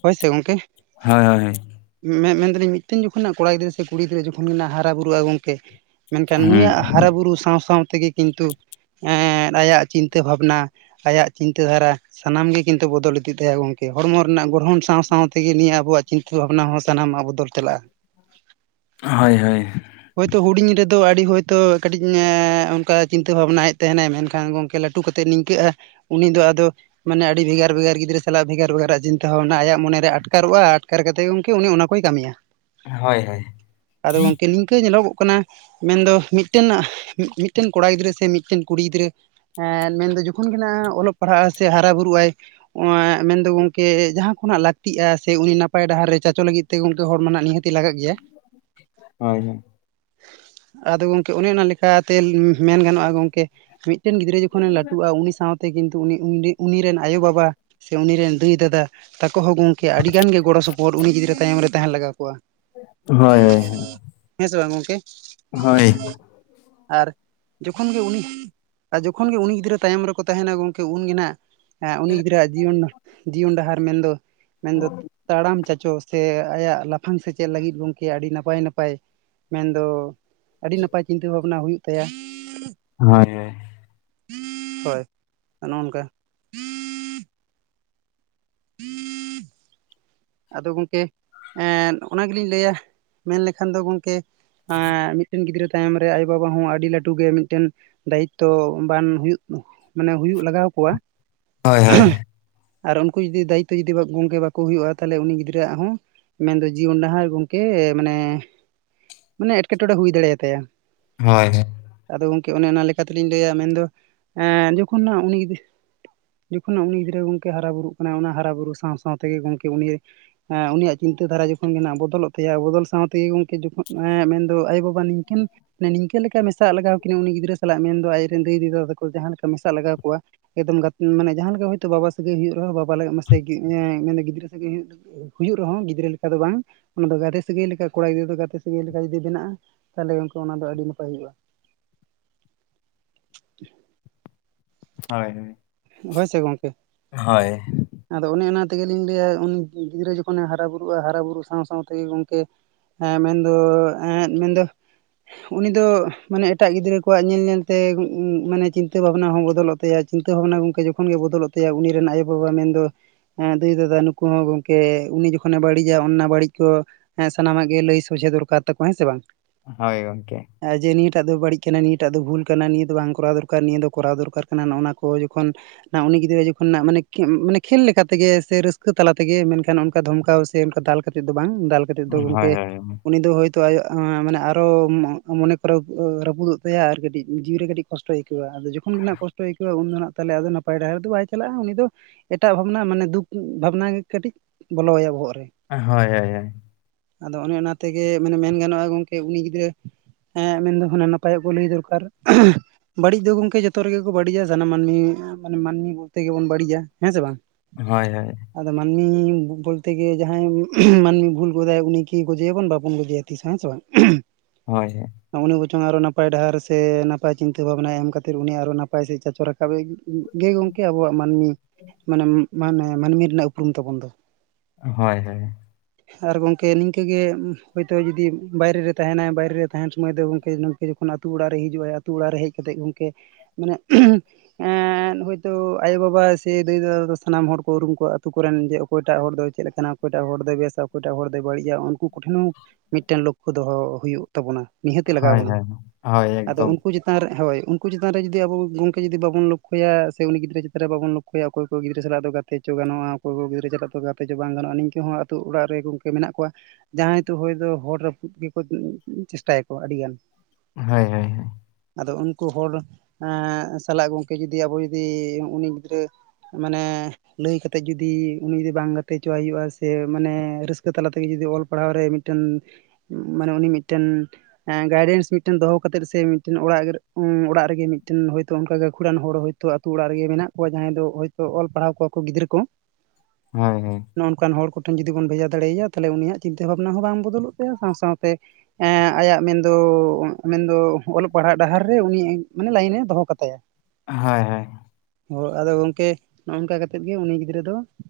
ᱦᱳᱭ ᱥᱮ ᱜᱚᱢᱠᱮ᱾ ᱜᱮᱭᱟ ᱢᱮ ᱢᱮᱱᱫᱟᱹᱞᱤᱧ ᱢᱤᱫᱴᱮᱱ ᱡᱚᱠᱷᱚᱱᱟᱜ ᱠᱚᱲᱟ ᱜᱤᱫᱽᱨᱟᱹ ᱥᱮ ᱠᱩᱲᱤ ᱜᱤᱫᱽᱨᱟᱹ ᱡᱚᱠᱷᱚᱱ ᱜᱮᱱᱟᱜ ᱦᱟᱨᱟ ᱵᱩᱨᱩᱜᱼᱟ ᱜᱚᱝᱠᱮ ᱢᱮᱱᱠᱷᱟᱱ ᱱᱩᱭᱟᱜ ᱦᱟᱨᱟᱼ ᱵᱩᱨᱩ ᱥᱟᱶ ᱥᱟᱶ ᱛᱮᱜᱮ ᱠᱤᱱᱛᱩ ᱮ ᱟᱭᱟᱜ ᱪᱤᱱᱛᱟᱹ ᱵᱷᱟᱵᱱᱟ ᱟᱭᱟᱜ ᱪᱤᱱᱛᱟᱹ ᱫᱷᱟᱨᱟ ᱥᱟᱱᱟᱢᱜ ᱜᱮ ᱠᱤᱱᱛᱩ ᱵᱚᱫᱚᱞ ᱤᱫᱤᱜ ᱛᱟᱭᱟ ᱜᱚᱝᱠᱮ ᱦᱚᱲᱢᱚ ᱨᱮᱱᱟᱜ ᱜᱚ ᱜᱚᱲᱚᱱ ᱥᱟᱶ ᱥᱟᱶ ᱛᱮᱜᱮ ᱱᱤᱭᱟᱹ ᱟᱵᱚᱣᱟᱜ ᱪᱤᱱᱛᱟᱹ ᱵᱷᱟᱵᱱᱟ ᱦᱚᱸ ᱥᱟᱱᱟᱢᱟᱜ ᱵᱚᱫᱚᱞ ᱪᱟᱞᱟᱜᱼᱟ ᱦᱳᱭ ᱦᱳᱭ᱾ ᱦᱳᱭᱛᱳ ᱦᱩᱰᱤᱧ ᱨᱮᱫᱚ ᱟᱹᱰᱤ ᱦᱳᱭᱛᱳ ᱠᱟᱹᱴᱤᱡ ᱚᱱᱠᱟ ᱪᱤᱱᱛᱟᱹ ᱵᱷᱟᱵᱱᱟᱭᱮᱫ ᱛᱟᱦᱮᱱᱮ ᱢᱮᱱᱠᱷᱟᱱ ᱜᱚᱝᱠᱮ ᱞᱟᱹᱴᱩ ᱴᱩ ᱠᱟᱛᱮᱫ ᱱᱤᱝᱠᱟᱹᱜᱼᱟ ᱩᱱᱤ ᱫᱚ ᱟᱫᱚ ᱢᱟᱱᱮ ᱟᱹᱰᱤ ᱵᱷᱮᱜᱟᱨ ᱵᱷᱮᱜᱟᱨ ᱜᱤᱫᱽᱨᱟᱹ ᱥᱟᱞᱟᱜ ᱵᱷᱮᱜᱟᱨ ᱵᱷᱮᱜᱟᱨ ᱟᱜ ᱛᱮ ᱦᱚᱸ ᱚᱱᱟ ᱟᱭᱟᱜ ᱢᱚᱱᱮᱨᱮ ᱟᱴᱠᱟᱨᱚᱜᱼᱟ ᱟᱴᱠᱟᱨ ᱠᱟᱛᱮᱫ ᱜᱮ ᱜᱚᱢᱠᱮ ᱩᱱᱤ ᱚᱱᱟ ᱠᱚᱭ ᱠᱟᱹᱢᱤᱭᱟ᱾ ᱦᱳᱭ ᱦᱩᱸ ᱦᱳᱭ ᱦᱳᱭ ᱦᱳᱭ ᱦᱳᱭ ᱦᱳᱭ ᱟᱫᱚ ᱜᱚᱝᱠᱮ ᱱᱤᱝᱠᱟᱹ ᱧᱮᱞᱚᱜᱚᱜ ᱠᱟᱱᱟ ᱢᱮᱱᱫᱚ ᱢᱤᱫᱴᱮᱱ ᱢᱤᱫᱴᱮᱱ ᱠᱚᱲᱟ ᱜᱤᱫᱽᱨᱟᱹ ᱥᱮ ᱢᱤᱫᱴᱮᱱ ᱠᱩᱲᱤ ᱜᱤᱫᱽᱨᱟᱹ ᱦᱮᱸ ᱢᱮᱱᱫᱚ ᱡᱚᱠᱷᱚᱱ ᱜᱮ ᱦᱟᱸ ᱚᱞᱚᱜ ᱯᱟᱲᱦᱟᱜᱼᱟ ᱥᱮ ᱦᱟᱨᱟ ᱵᱩᱨᱩᱜᱼ ᱟᱭ ᱢᱮᱱᱫᱚ ᱜᱚᱝᱠᱮ ᱠᱮ ᱡᱟᱦᱟᱸ ᱠᱷᱚᱱᱟᱜ ᱞᱟᱹᱠᱛᱤᱜᱼᱟ ᱥᱮ ᱩᱱᱤ ᱱᱟᱯᱟᱭ ᱰᱟᱦᱟᱨ ᱨᱮ ᱪᱟᱪᱚ ᱞᱟᱹᱜᱤᱫ ᱛᱮ ᱜᱚᱝᱠᱮ ᱦᱚᱲᱢᱟ ᱱᱤᱦᱟᱹᱛ ᱛᱤ ᱞᱟᱜᱟᱜ ᱜᱮᱭᱟ᱾ ᱦᱳᱭ ᱟᱫᱚ ᱜᱚᱢᱠᱮ ᱚᱱᱮ ᱚᱱᱟ ᱞᱮᱠᱟᱛᱮ ᱢᱮᱱ ᱜᱟᱱᱚᱜᱼᱟ ᱜᱚᱢᱠᱮ ᱢᱤᱫᱴᱮᱱ ᱜᱤᱫᱽᱨᱟᱹ ᱡᱚᱠᱷᱚᱱᱮ ᱞᱟᱹᱴᱩᱜᱼᱟ ᱩᱱᱤ ᱥᱟᱶᱛᱮ ᱠᱤᱱᱛᱩ ᱩᱱᱤ ᱩᱱᱤ ᱨᱮᱱ ᱟᱭᱳᱵᱟᱵᱟ ᱥᱮ ᱩᱱᱤ ᱨᱮᱱ ᱫᱟᱹᱭ ᱫᱟᱫᱟ ᱛᱟᱠᱚ ᱦᱚᱸ ᱜᱚᱢᱠᱮ ᱟᱹᱰᱤ ᱜᱟᱱ ᱜᱮ ᱜᱚᱲᱚ ᱥᱚᱯᱚᱦᱚᱫ ᱩᱱᱤ ᱜᱤᱫᱽᱨᱟᱹ ᱛᱟᱭᱚᱢ ᱨᱮ ᱛᱟᱦᱮᱸᱱ ᱞᱟᱜᱟ ᱠᱚᱣᱟ᱾ ᱦᱳᱭ ᱦᱳᱭ᱾ ᱦᱮᱸ ᱥᱮ ᱵᱟᱝ ᱜᱚᱝᱠᱮ? ᱦᱳᱭ᱾ ᱟᱨ ᱡᱚᱠᱷᱚᱱ ᱜᱮ ᱩᱱᱤ ᱟ ᱡᱚᱠᱷᱚᱱ ᱜᱮ ᱩᱱᱤ ᱜᱤᱫᱽᱨᱟᱹ ᱛᱟᱭᱚᱢ ᱨᱮᱠᱚ ᱛᱟᱦᱮᱱᱟ ᱜᱚᱢᱠᱮ ᱩᱱᱜᱮ ᱱᱟᱦᱟᱜ ᱦᱮᱸ ᱩᱱᱤ ᱜᱤᱫᱽᱨᱟᱹ ᱟᱜ ᱡᱤᱭᱚᱱ, ᱡᱤᱭᱚᱱ ᱰᱟᱦᱟᱨ ᱢᱮᱱᱫᱚ ᱢᱮᱱᱫᱚ ᱛᱟᱲᱟᱢ ᱪᱟᱪᱚ ᱥᱮ ᱟᱭᱟᱜ ᱞᱟᱯᱷᱟᱝ ᱥᱮᱪᱮᱫ ᱞᱟᱹᱜᱤᱫ ᱜᱚᱝᱠᱮ ᱟᱹᱰᱤ ᱱᱟᱯᱟᱭ ᱱᱟᱯᱟᱭ ᱢᱮᱱᱫᱚ ᱟᱹᱰᱤ ᱱᱟᱯᱟᱭ ᱪᱤᱱᱛᱟᱹ ᱵᱷᱟᱵᱽᱱᱟ ᱦᱩᱭᱩᱜ ᱛᱟᱭᱟ᱾ ᱦᱳᱭ᱾ ᱦᱳᱭ ᱚᱱᱚ ᱚᱱᱠᱟ᱾ [inaudible] ᱟᱫᱚ ᱜᱚᱢᱠᱮ ᱮᱸᱫ ᱚᱱᱟ ᱜᱮᱞᱤᱧ ᱞᱟᱹᱭᱟ ᱢᱮᱱ ᱞᱮᱠᱷᱟᱱ ᱫᱚ ᱜᱚᱢᱠᱮ ᱮᱸ ᱢᱤᱫᱴᱮᱱ ᱜᱤᱫᱽᱨᱟᱹ ᱛᱟᱭᱚᱢ ᱨᱮ ᱟᱭᱳ ᱵᱟᱵᱟ ᱦᱚᱸ ᱟᱹᱰᱤ ᱞᱟᱹᱴᱩ ᱜᱮ ᱢᱤᱫᱴᱮᱱ ᱫᱟᱭᱤᱛᱛᱚ ᱵᱟᱱ ᱦᱩᱭᱩᱜ ᱢᱟᱱᱮ ᱦᱩᱭᱩᱜ ᱞᱟᱜᱟᱣ ᱠᱚᱣᱟ᱾ ᱦᱳᱭ ᱦᱳᱭ᱾ ᱟᱨ ᱩᱱᱠᱩ ᱡᱩᱫᱤ ᱫᱟᱭᱤᱛᱛᱚ ᱡᱩᱫᱤ ᱜᱚᱝᱠᱮ ᱵᱟᱠᱚ ᱦᱩᱭᱩᱜᱼᱟ ᱛᱟᱦᱚᱞᱮ ᱩᱱᱤ ᱜᱤᱫᱽᱨᱟᱹᱜ ᱦᱚᱸ ᱢᱮᱱᱫᱚ ᱡᱤᱭᱚᱱ ᱰᱟᱦᱟᱨ, ᱜᱚᱢᱠᱮ ᱢᱟᱱᱮ ᱢᱟᱱᱮ ᱮᱴᱠᱮᱴᱚᱲᱮ ᱦᱩᱭ ᱫᱟᱲᱮᱭᱟᱛᱟᱭᱟ᱾ ᱦᱳᱭ ᱦᱳᱭ᱾ ᱟᱫᱚ ᱜᱚᱝᱠᱮ ᱚᱱᱮ ᱚᱱᱟ ᱞᱮᱠᱟ ᱛᱮᱞᱤᱧ ᱞᱟᱹᱭᱟ ᱢᱮᱱᱫᱚ ᱮᱸ ᱡᱚᱠᱷᱚᱱ ᱩᱱᱤ ᱡᱚᱠᱷᱚᱱ ᱩᱱᱤ ᱜᱤᱫᱽᱨᱟᱹ ᱜᱚᱢᱠᱮ ᱦᱟᱨᱟ ᱵᱩᱨᱩᱜ ᱠᱟᱱᱟᱭ ᱚᱱᱟ ᱦᱟᱨᱟ ᱵᱩᱨᱩ ᱥᱟᱶ ᱥᱟᱶᱛᱮᱜᱮ, ᱜᱠᱮ ᱩᱱᱤ ᱮᱸ ᱩᱱᱤᱭᱟᱜ ᱪᱤᱱᱛᱟᱹ ᱫᱷᱟᱨᱟ ᱡᱚᱠᱷᱚᱱ ᱜᱮ ᱱᱟᱜ ᱵᱚᱫᱚᱞᱚᱜ ᱛᱟᱭᱟ ᱵᱚᱫᱚᱞ ᱥᱟᱶ ᱛᱮᱜᱮ ᱜᱚᱢᱠᱮ ᱡᱚᱠᱷᱚᱱ ᱢᱮᱱᱫᱚ ᱟᱭᱳ ᱵᱟᱵᱟ ᱱᱤᱝᱠᱟᱹᱱ ᱢᱟᱱᱮ ᱱᱤᱝᱠᱟᱹ ᱞᱮᱠᱟ ᱢᱮᱥᱟᱜ ᱞᱟᱜᱟᱣ ᱠᱤᱱᱟᱹ ᱩᱱᱤ ᱜᱤᱫᱽᱨᱟᱹ ᱥᱟᱞᱟᱜ ᱢᱮᱱᱫᱚ ᱟᱡᱨᱮ ᱫᱟᱹᱭ ᱫᱤ ᱫᱟᱫᱟ ᱛᱟᱠᱚ ᱡᱟᱦᱟᱸ ᱞᱮᱠᱟ ᱢᱮᱥᱟᱜ ᱞᱟᱜᱟᱣ ᱠᱚᱣᱟ᱾ ᱮᱫᱚᱢ ᱜᱟ ᱢᱟᱱᱮ ᱡᱟᱦᱟᱸ ᱞᱮᱠᱟ ᱦᱳᱭᱛᱳ ᱵᱟᱵᱟ ᱥᱟᱹᱜᱟᱹᱭ ᱦᱩᱭᱩᱜ ᱨᱮᱦᱚᱸ ᱵᱟᱵᱟ ᱢᱟᱥᱮ ᱢᱮᱱ ᱜᱤᱫᱽᱨᱟᱹ [unintelligible] ᱦᱩᱭᱩᱜ ᱨᱮᱦᱚᱸ ᱜᱤᱫᱽᱨᱟᱹ ᱞᱮᱠᱟ ᱫᱚ ᱵᱟᱝ᱾ ᱚᱱᱟ ᱫᱚ ᱜᱟᱛᱮ ᱥᱟᱹᱜᱟᱹᱭ ᱞᱮᱠᱟ ᱠᱚᱲᱟ ᱜᱤᱫᱽᱨᱟᱹ ᱫᱚ ᱜᱟᱛᱮ ᱥᱟᱹᱜᱟᱹᱭ ᱞᱮᱠᱟ ᱡᱩᱫᱤ ᱵᱮᱱᱟᱜ ᱛᱟᱦᱚᱞᱮ ᱩᱱᱠᱩ ᱚᱱᱟ ᱫᱚ ᱟᱹᱰᱤ ᱱᱟᱯᱟᱭ ᱦᱩᱭᱩᱜᱼᱟ᱾ ᱦᱳᱭᱻᱦᱮ᱾ ᱦᱳᱭ ᱥᱮ ᱜᱚᱝᱠᱮ᱾ ᱦᱳᱭ᱾ ᱟᱫᱚ ᱚᱱᱮ ᱚᱱᱟ ᱛᱮᱜᱮᱞᱤᱧ ᱞᱟᱹᱭᱟ ᱩᱱᱤ ᱜᱤᱫᱽᱨᱟᱹ ᱡᱚᱠᱷᱚᱱᱮ ᱦᱟᱨᱟ ᱵᱩᱨᱩᱜᱼᱟ ᱦᱟᱨᱟ ᱵᱩᱨᱩᱜ ᱥᱟᱶ ᱥᱟᱶᱛᱮ, ᱜᱚᱝᱠᱮ ᱦᱮᱸ ᱢᱮᱱᱫᱚ ᱮᱸᱫ ᱢᱮᱱᱫᱚ ᱩᱱᱤᱫᱚ ᱢᱟᱱᱮ ᱮᱴᱟᱜ ᱜᱤᱫᱽᱨᱟᱹ ᱠᱚᱣᱟᱜ ᱧᱮᱞ ᱧᱮᱞᱛᱮ ᱢᱟᱱᱮ ᱪᱤᱱᱛᱟᱹ ᱵᱷᱟᱵᱱᱟ ᱦᱚᱸ ᱵᱚᱫᱚᱞᱚᱜ ᱛᱟᱭᱟ᱾ ᱪᱤᱱᱛᱟᱹ ᱵᱷᱟᱵᱽᱱᱟ ᱜᱚᱝᱠᱮ ᱡᱚᱠᱷᱚᱱ ᱜᱮ ᱵᱚᱞᱚᱜ ᱛᱟᱭ ᱩᱱᱤ ᱨᱮᱱ ᱟᱭᱳᱵᱟᱰᱟ ᱢᱮᱱᱫᱟ [unintelligible] ᱫᱟᱹᱭ ᱫᱟᱫᱟ ᱱᱩᱠᱩ ᱦᱚᱸ ᱜᱚᱢᱠᱮ ᱩᱱᱤ ᱡᱚᱠᱷᱚᱱᱮ ᱵᱟᱹᱲᱤᱡᱟ ᱚᱱᱟ ᱵᱟᱹᱲᱤᱡ ᱠᱚ ᱦᱮᱸ ᱥᱟᱱᱟᱢᱟᱜ ᱜᱮ ᱞᱟᱹᱭ ᱥᱚᱡᱷᱮ ᱫᱚᱨᱠᱟᱨ ᱛᱟᱠᱚᱣᱟ ᱦᱮᱸ ᱥᱮ ᱵᱟᱝ? ᱦᱳᱭ ᱜᱚᱝᱠᱮ᱾ ᱱᱚᱼᱚᱭ ᱡᱮ ᱱᱤᱭᱟᱹᱴᱟᱜ ᱫᱚ ᱵᱟᱹᱲᱤᱡ ᱠᱟᱱᱟ ᱱᱤᱭᱟᱹᱴᱟᱜ ᱫᱚ ᱵᱷᱩᱞ ᱠᱟᱱᱟ ᱱᱤᱭᱟᱹ ᱫᱚ ᱵᱟᱝ ᱠᱚᱨᱟᱣ ᱫᱚᱨᱠᱟᱨ ᱱᱤᱭᱟᱹ ᱫᱚ ᱠᱚᱨᱟᱣ ᱫᱚᱨᱠᱟᱨ ᱠᱟᱱᱟ, ᱱᱚᱜᱼᱚ ᱱᱚᱣᱟ ᱠᱚ ᱡᱚᱠᱷᱚᱱ ᱱᱟᱜ ᱩᱱᱤ ᱜᱤᱫᱽᱨᱟᱹ ᱡᱚᱠᱷᱚᱱ ᱱᱟᱜ ᱢᱟᱱᱮ ᱠᱤ ᱢᱟᱱᱮ ᱠᱷᱮᱞ ᱞᱮᱠᱟ ᱛᱮᱜᱮ ᱥᱮ ᱨᱟᱹᱥᱠᱟᱹ ᱛᱟᱞᱟ ᱛᱮᱜᱮ ᱢᱮᱱᱠᱷᱟᱱ ᱚᱱᱠᱟ ᱫᱷᱢᱠᱟᱣ ᱥᱮ ᱚᱱᱠᱟ ᱫᱟᱞ ᱠᱟᱛᱮᱫ ᱫᱚ ᱵᱟᱝ ᱫᱟᱞ ᱠᱟᱛᱮ ᱫᱚ ᱦᱳᱭ, ᱜᱚᱝᱠᱮ ᱦᱳᱭ, ᱦᱳᱭ, ᱩᱱᱤ ᱫᱚ ᱦᱚ ᱛᱚ ᱟᱭᱚ ᱟᱜ ᱢᱟᱱᱮ ᱟᱨᱚ ᱢᱚᱜ ᱢᱟᱱᱮ ᱠᱚᱨᱟ ᱨᱹᱯᱩᱫᱚᱜ ᱛᱟᱭᱟ ᱟᱨ ᱠᱟᱹᱴᱤᱡ ᱡᱤᱣᱤᱨᱮ ᱠᱟᱹᱴᱤᱡ ᱠᱚᱥᱴᱚᱭ ᱟᱹᱭᱠᱟᱹᱣᱟ ᱟᱫᱚ ᱡᱚᱠᱷᱚᱱ ᱜᱮᱱᱟᱦᱜ ᱠᱚᱥᱴᱚᱭ ᱟᱹᱭᱠᱟᱣᱼᱟ ᱩᱱᱫᱚ ᱱᱟᱦᱟᱜ ᱱᱟᱯᱟᱭ ᱰᱟᱦᱟᱨ ᱫᱚ ᱵᱟᱭ ᱪᱟᱞᱟᱜᱼᱟ ᱩᱱᱤ ᱫᱚ ᱮᱴᱟᱜ ᱵᱷᱟᱵᱽᱱᱟ ᱢᱟᱱᱮ ᱫᱩᱠ ᱵᱷᱟᱵᱽᱱᱟ ᱜᱮ ᱠᱟᱹᱴᱤᱡ ᱵᱚᱞᱚᱟᱭᱟ ᱵᱚᱦᱚᱜ ᱨᱮ ᱦᱳᱭ ᱦᱳᱭ ᱦᱳᱭ ᱟᱫᱚ ᱚᱱᱮ ᱚᱱᱟ ᱛᱮᱜᱮ ᱢᱟᱱᱮ ᱢᱮᱱ ᱜᱟᱱᱚᱜᱼᱟ ᱜᱚᱝᱠᱮ ᱩᱱᱤ ᱜᱤᱫᱽᱨᱟ ᱦᱮᱸ ᱢᱮᱱᱫᱚ ᱦᱩᱱᱟᱱ ᱱᱟᱯᱟᱭᱟᱜ ᱠᱚ ᱞᱟᱹᱭ ᱫᱚᱨᱠᱟᱨ ᱵᱟᱹᱲᱤᱡ ᱫᱚ ᱜᱚᱝᱠᱮ ᱡᱚᱛᱚ ᱨᱮᱜᱮ ᱠᱚ ᱵᱟᱹᱲᱤᱡᱟ ᱥᱟᱱᱟᱢ ᱢᱟᱱᱢᱤ ᱢᱟᱱᱮ ᱢᱟᱱᱢᱤ ᱵᱚᱞᱛᱮ ᱜᱮᱵᱚᱱ ᱵᱟᱹᱲᱤᱡᱟ ᱦᱮᱸ ᱥᱮ ᱵᱟᱝ ᱦᱳᱭ ᱦᱳᱭ ᱟᱫᱚ ᱢᱟᱱᱢᱤ ᱵᱚᱞᱛᱮ ᱜᱮ ᱡᱟᱦᱟᱸᱭ ᱢᱟᱹᱱᱢᱤ ᱵᱷᱩᱞ ᱜᱚᱫᱟᱭ ᱩᱱᱤ ᱠᱤ ᱜᱚᱡᱮᱭᱟᱵᱚᱱ ᱵᱟᱵᱚᱱ ᱜᱚᱡᱮᱭᱟ ᱛᱤᱥ ᱦᱚᱸ ᱦᱮᱸ ᱥᱮ ᱵᱟᱝ ᱦᱳᱭ ᱦᱳᱭ ᱩᱱᱤ ᱵᱚᱪᱚᱝ ᱟᱨᱚ ᱱᱟᱯᱟᱭ ᱰᱟᱦᱟᱨ ᱥᱮ ᱱᱟᱯᱟᱭ ᱪᱤᱱᱛᱟᱹ ᱵᱷᱟᱵᱱᱟ ᱮᱢ ᱠᱟᱛᱮᱫ ᱩᱱᱤ ᱟᱨᱚ ᱱᱟᱯᱟᱭ ᱥᱮᱡ ᱪᱟᱪᱚ ᱨᱟᱠ ᱜᱮ ᱜᱚᱝᱠᱮ ᱟᱵᱚᱣᱟᱜ ᱢᱟᱹᱱᱢᱤ ᱢᱟᱱᱮ ᱢᱟᱱᱮ ᱢᱟᱹᱱᱢᱤ ᱨᱮᱱᱟᱜ ᱩᱯᱨᱩᱢ ᱛᱟᱵᱚᱱ ᱫᱚ ᱦᱳᱭ ᱦᱳᱭ ᱦᱳᱭ ᱟᱨ ᱜᱚᱝᱠᱮ ᱱᱤᱝᱠᱟᱹᱜᱮ ᱦᱚᱳᱭᱛᱚ ᱡᱩᱫᱤ ᱵᱟᱭᱨᱮ ᱨᱮ ᱛᱟᱦᱮᱱᱟᱭ ᱵᱟᱭᱨᱮ ᱨᱮ ᱛᱟᱦᱮᱱ ᱥᱚᱢᱚᱭ ᱫᱚ ᱜᱚᱝᱠᱮ ᱡᱚᱠᱷᱚᱱ ᱟᱹᱛᱩ ᱚᱲᱟᱜ ᱨᱮ ᱦᱤᱡᱩᱜᱼᱟ ᱟᱭ ᱟᱹᱛᱩ ᱚᱲᱟᱜ ᱨᱮ ᱦᱮᱡ ᱠᱟᱛᱮᱫ ᱜᱚᱝᱠᱮ ᱢᱟᱱᱮ ᱮᱸᱫ ᱦᱳᱭᱛᱚ ᱟᱭᱚ ᱵᱟᱵᱟ ᱥᱮ ᱫᱟᱹᱭ ᱫᱟᱫᱟ ᱫᱚ ᱥᱟᱱᱟᱢ ᱦᱚᱲ ᱠᱚ ᱩᱨᱩᱢ ᱠᱚᱣᱟ ᱟᱛᱩ ᱠᱚᱨᱮᱱ ᱡᱮ ᱚᱠᱚᱭᱴᱟᱜ ᱦᱚᱲ ᱫᱚᱭ ᱪᱮᱫ ᱞᱮᱠᱟᱱᱟ ᱚᱠᱚᱭᱴᱟᱜ ᱦᱚᱲ ᱫᱚᱭ ᱵᱮᱥᱟ ᱚᱠᱚᱭᱴᱟᱜ ᱦᱚᱲ ᱫᱚᱭ ᱵᱟᱹᱲᱤᱡᱼᱟ ᱩᱱᱠᱩ ᱠᱚᱴᱷᱮᱱ ᱦᱚᱸ ᱢᱤᱫᱴᱮᱱ ᱞᱚᱠᱠᱷᱚ ᱫᱚᱦᱚ ᱦᱩᱭᱩᱜᱼᱟ ᱛᱟᱵᱚᱱᱟ ᱱᱤᱦᱟᱹᱛᱤ ᱞᱟᱜᱟᱣ ᱵᱚᱱᱟ ᱦᱳᱭ, ᱦᱳᱭ, ᱟᱫᱚ ᱮᱠᱫᱚᱢ᱾ ᱩᱱᱠᱩ ᱡᱚ ᱪᱮᱛᱟᱱ ᱨᱮ ᱦᱳᱭ ᱩᱱᱠᱩ ᱪᱮᱛᱟᱱ ᱨᱮ ᱡᱩᱫ ᱟᱵᱚ ᱜᱚᱝᱠᱮ ᱡᱩᱫᱤ ᱵᱟᱵᱚᱱ ᱞᱚᱠᱠᱷᱚᱭᱟ ᱥᱮ ᱩᱱᱤ ᱜᱤᱫᱽᱨᱟᱹ ᱪᱮᱛᱟᱱ ᱨᱮ ᱵᱟᱵᱚᱱ ᱞᱚᱠ ᱞᱚᱠᱠᱷᱚᱭᱟ ᱚᱠᱚᱭ ᱚᱠᱚᱭ ᱜᱤᱫᱽᱨᱟᱹ ᱥᱟᱞᱟᱜ ᱫᱚ ᱜᱟᱛᱮ ᱪᱚ ᱜᱚᱜᱼᱟ ᱚᱠᱚᱭ ᱠᱚ ᱜᱤᱫᱽᱨ ᱥᱟᱞᱟᱜ ᱫᱚ ᱜᱟᱛᱮ ᱪᱚ ᱵᱟᱝ ᱜᱟᱱᱚᱜᱼᱟ ᱱᱤᱝᱠᱟᱹ ᱦᱚᱸ ᱟᱹᱛᱩ ᱚᱲᱟᱜ ᱨᱮ ᱜᱚᱝᱠᱮ ᱢᱮᱱᱟᱜ ᱠᱚᱣᱟ ᱡᱟᱦᱟᱸᱭᱛᱚ ᱦᱚᱭᱫᱚ ᱦᱚᱲ ᱨᱟᱹᱯᱩᱫ ᱜᱮᱠᱚ ᱪᱮᱥᱴᱟᱭᱟᱠᱚ ᱟᱹᱰᱤᱜᱟᱱ ᱦᱳᱭ ᱦᱳᱭ ᱦᱳᱭ ᱟᱫᱚ ᱩᱱᱠᱩ ᱦᱚᱲ ᱥᱟᱞᱟᱜ ᱜᱚᱝᱠᱮ ᱡᱩᱫᱤ ᱟᱵᱚ ᱡᱩᱫᱤ ᱩᱱᱤ ᱜᱤᱫᱽᱨᱟᱹ ᱢᱟᱱᱮ ᱞᱟᱹᱭ ᱠᱟᱛᱮᱫ ᱡᱩᱫᱤ ᱩᱱᱤ ᱡᱩᱫᱤ ᱵᱟᱝ ᱜᱟᱛᱮ ᱦᱚᱪᱚᱣᱟᱭ ᱦᱩᱭᱩᱜᱼᱟ ᱥᱮ ᱢᱟᱱᱮ ᱨᱟᱹᱥᱠᱟᱹ ᱛᱟᱞᱟ ᱛᱮᱜᱮ ᱡᱩᱫᱤ ᱚᱞ ᱯᱟᱲᱦᱟᱣ ᱨᱮᱭ ᱢᱤᱫᱴᱟᱹᱱ ᱢᱟᱱᱮ ᱩᱱᱤ ᱢᱤᱫᱴᱟᱹᱱ ᱜᱟᱭᱰᱮᱱᱥ ᱢᱤᱫᱴᱮᱱ ᱫᱚᱦᱚ ᱠᱟᱛᱮᱫ ᱥᱮ ᱢᱤᱫᱴᱮᱱ ᱚᱲᱟᱜ ᱚᱲᱟᱜ ᱨᱮᱜᱮ ᱢᱤᱫᱴᱮᱱ ᱦᱚᱭᱛᱳ ᱚᱱᱠᱟ ᱜᱟᱹᱠᱷᱩᱲᱟᱱ ᱦᱚᱲ ᱦᱚᱭ ᱟᱹᱛᱩ ᱟᱹᱛᱩ ᱚᱲᱟᱜ ᱨᱮᱜᱮ ᱢᱮᱱᱟᱜ ᱠᱚᱣᱟ ᱡᱟᱦᱟᱸᱭ ᱫᱚ ᱦᱚᱭᱛᱳ ᱚᱞ ᱯᱟᱲᱦᱟᱣ ᱠᱚᱣᱟ ᱠᱚ ᱜᱤᱫᱽᱨᱟᱹ ᱠᱚ ᱦᱳᱭ ᱦᱳᱭ ᱱᱚᱜᱚᱱᱠᱟᱱ ᱦᱚᱲ ᱠᱚᱴᱷᱮᱱ ᱡᱩᱫᱤ ᱵᱚᱱ ᱵᱷᱮᱡᱟ ᱫᱟᱱᱮᱭᱭᱟ ᱛᱟᱦᱚᱞᱮ ᱩᱱᱤᱭᱟᱜ ᱪᱤᱱᱛᱟ ᱵᱟᱹᱷᱟᱱᱟ ᱦᱚᱸ ᱵᱟᱝ ᱵᱚᱫᱚᱞᱚᱜ ᱛᱟᱭᱟ ᱥᱟᱶ ᱥᱟᱶᱛᱮ ᱟᱭᱟᱜ ᱢᱮᱱᱫᱚ ᱢᱮᱱᱫᱚ ᱚᱞᱚᱜ ᱯᱟᱲᱦᱟᱜ ᱰᱟᱦᱟᱨ ᱨᱮ ᱩᱱᱤ ᱢᱟᱱᱮ ᱞᱟᱭᱤᱱᱮ ᱫᱚᱦᱚ ᱠᱟᱛᱟᱭᱟ ᱦᱳᱭ ᱦᱳᱭ ᱦᱚᱸ ᱟᱫᱚ ᱜᱚᱝᱠᱮ ᱱᱚᱜᱚᱝᱠᱟ ᱠᱟᱛᱮᱫ ᱜᱮ ᱩᱱᱤ ᱜᱤᱫᱽᱨᱟᱹ ᱫᱚ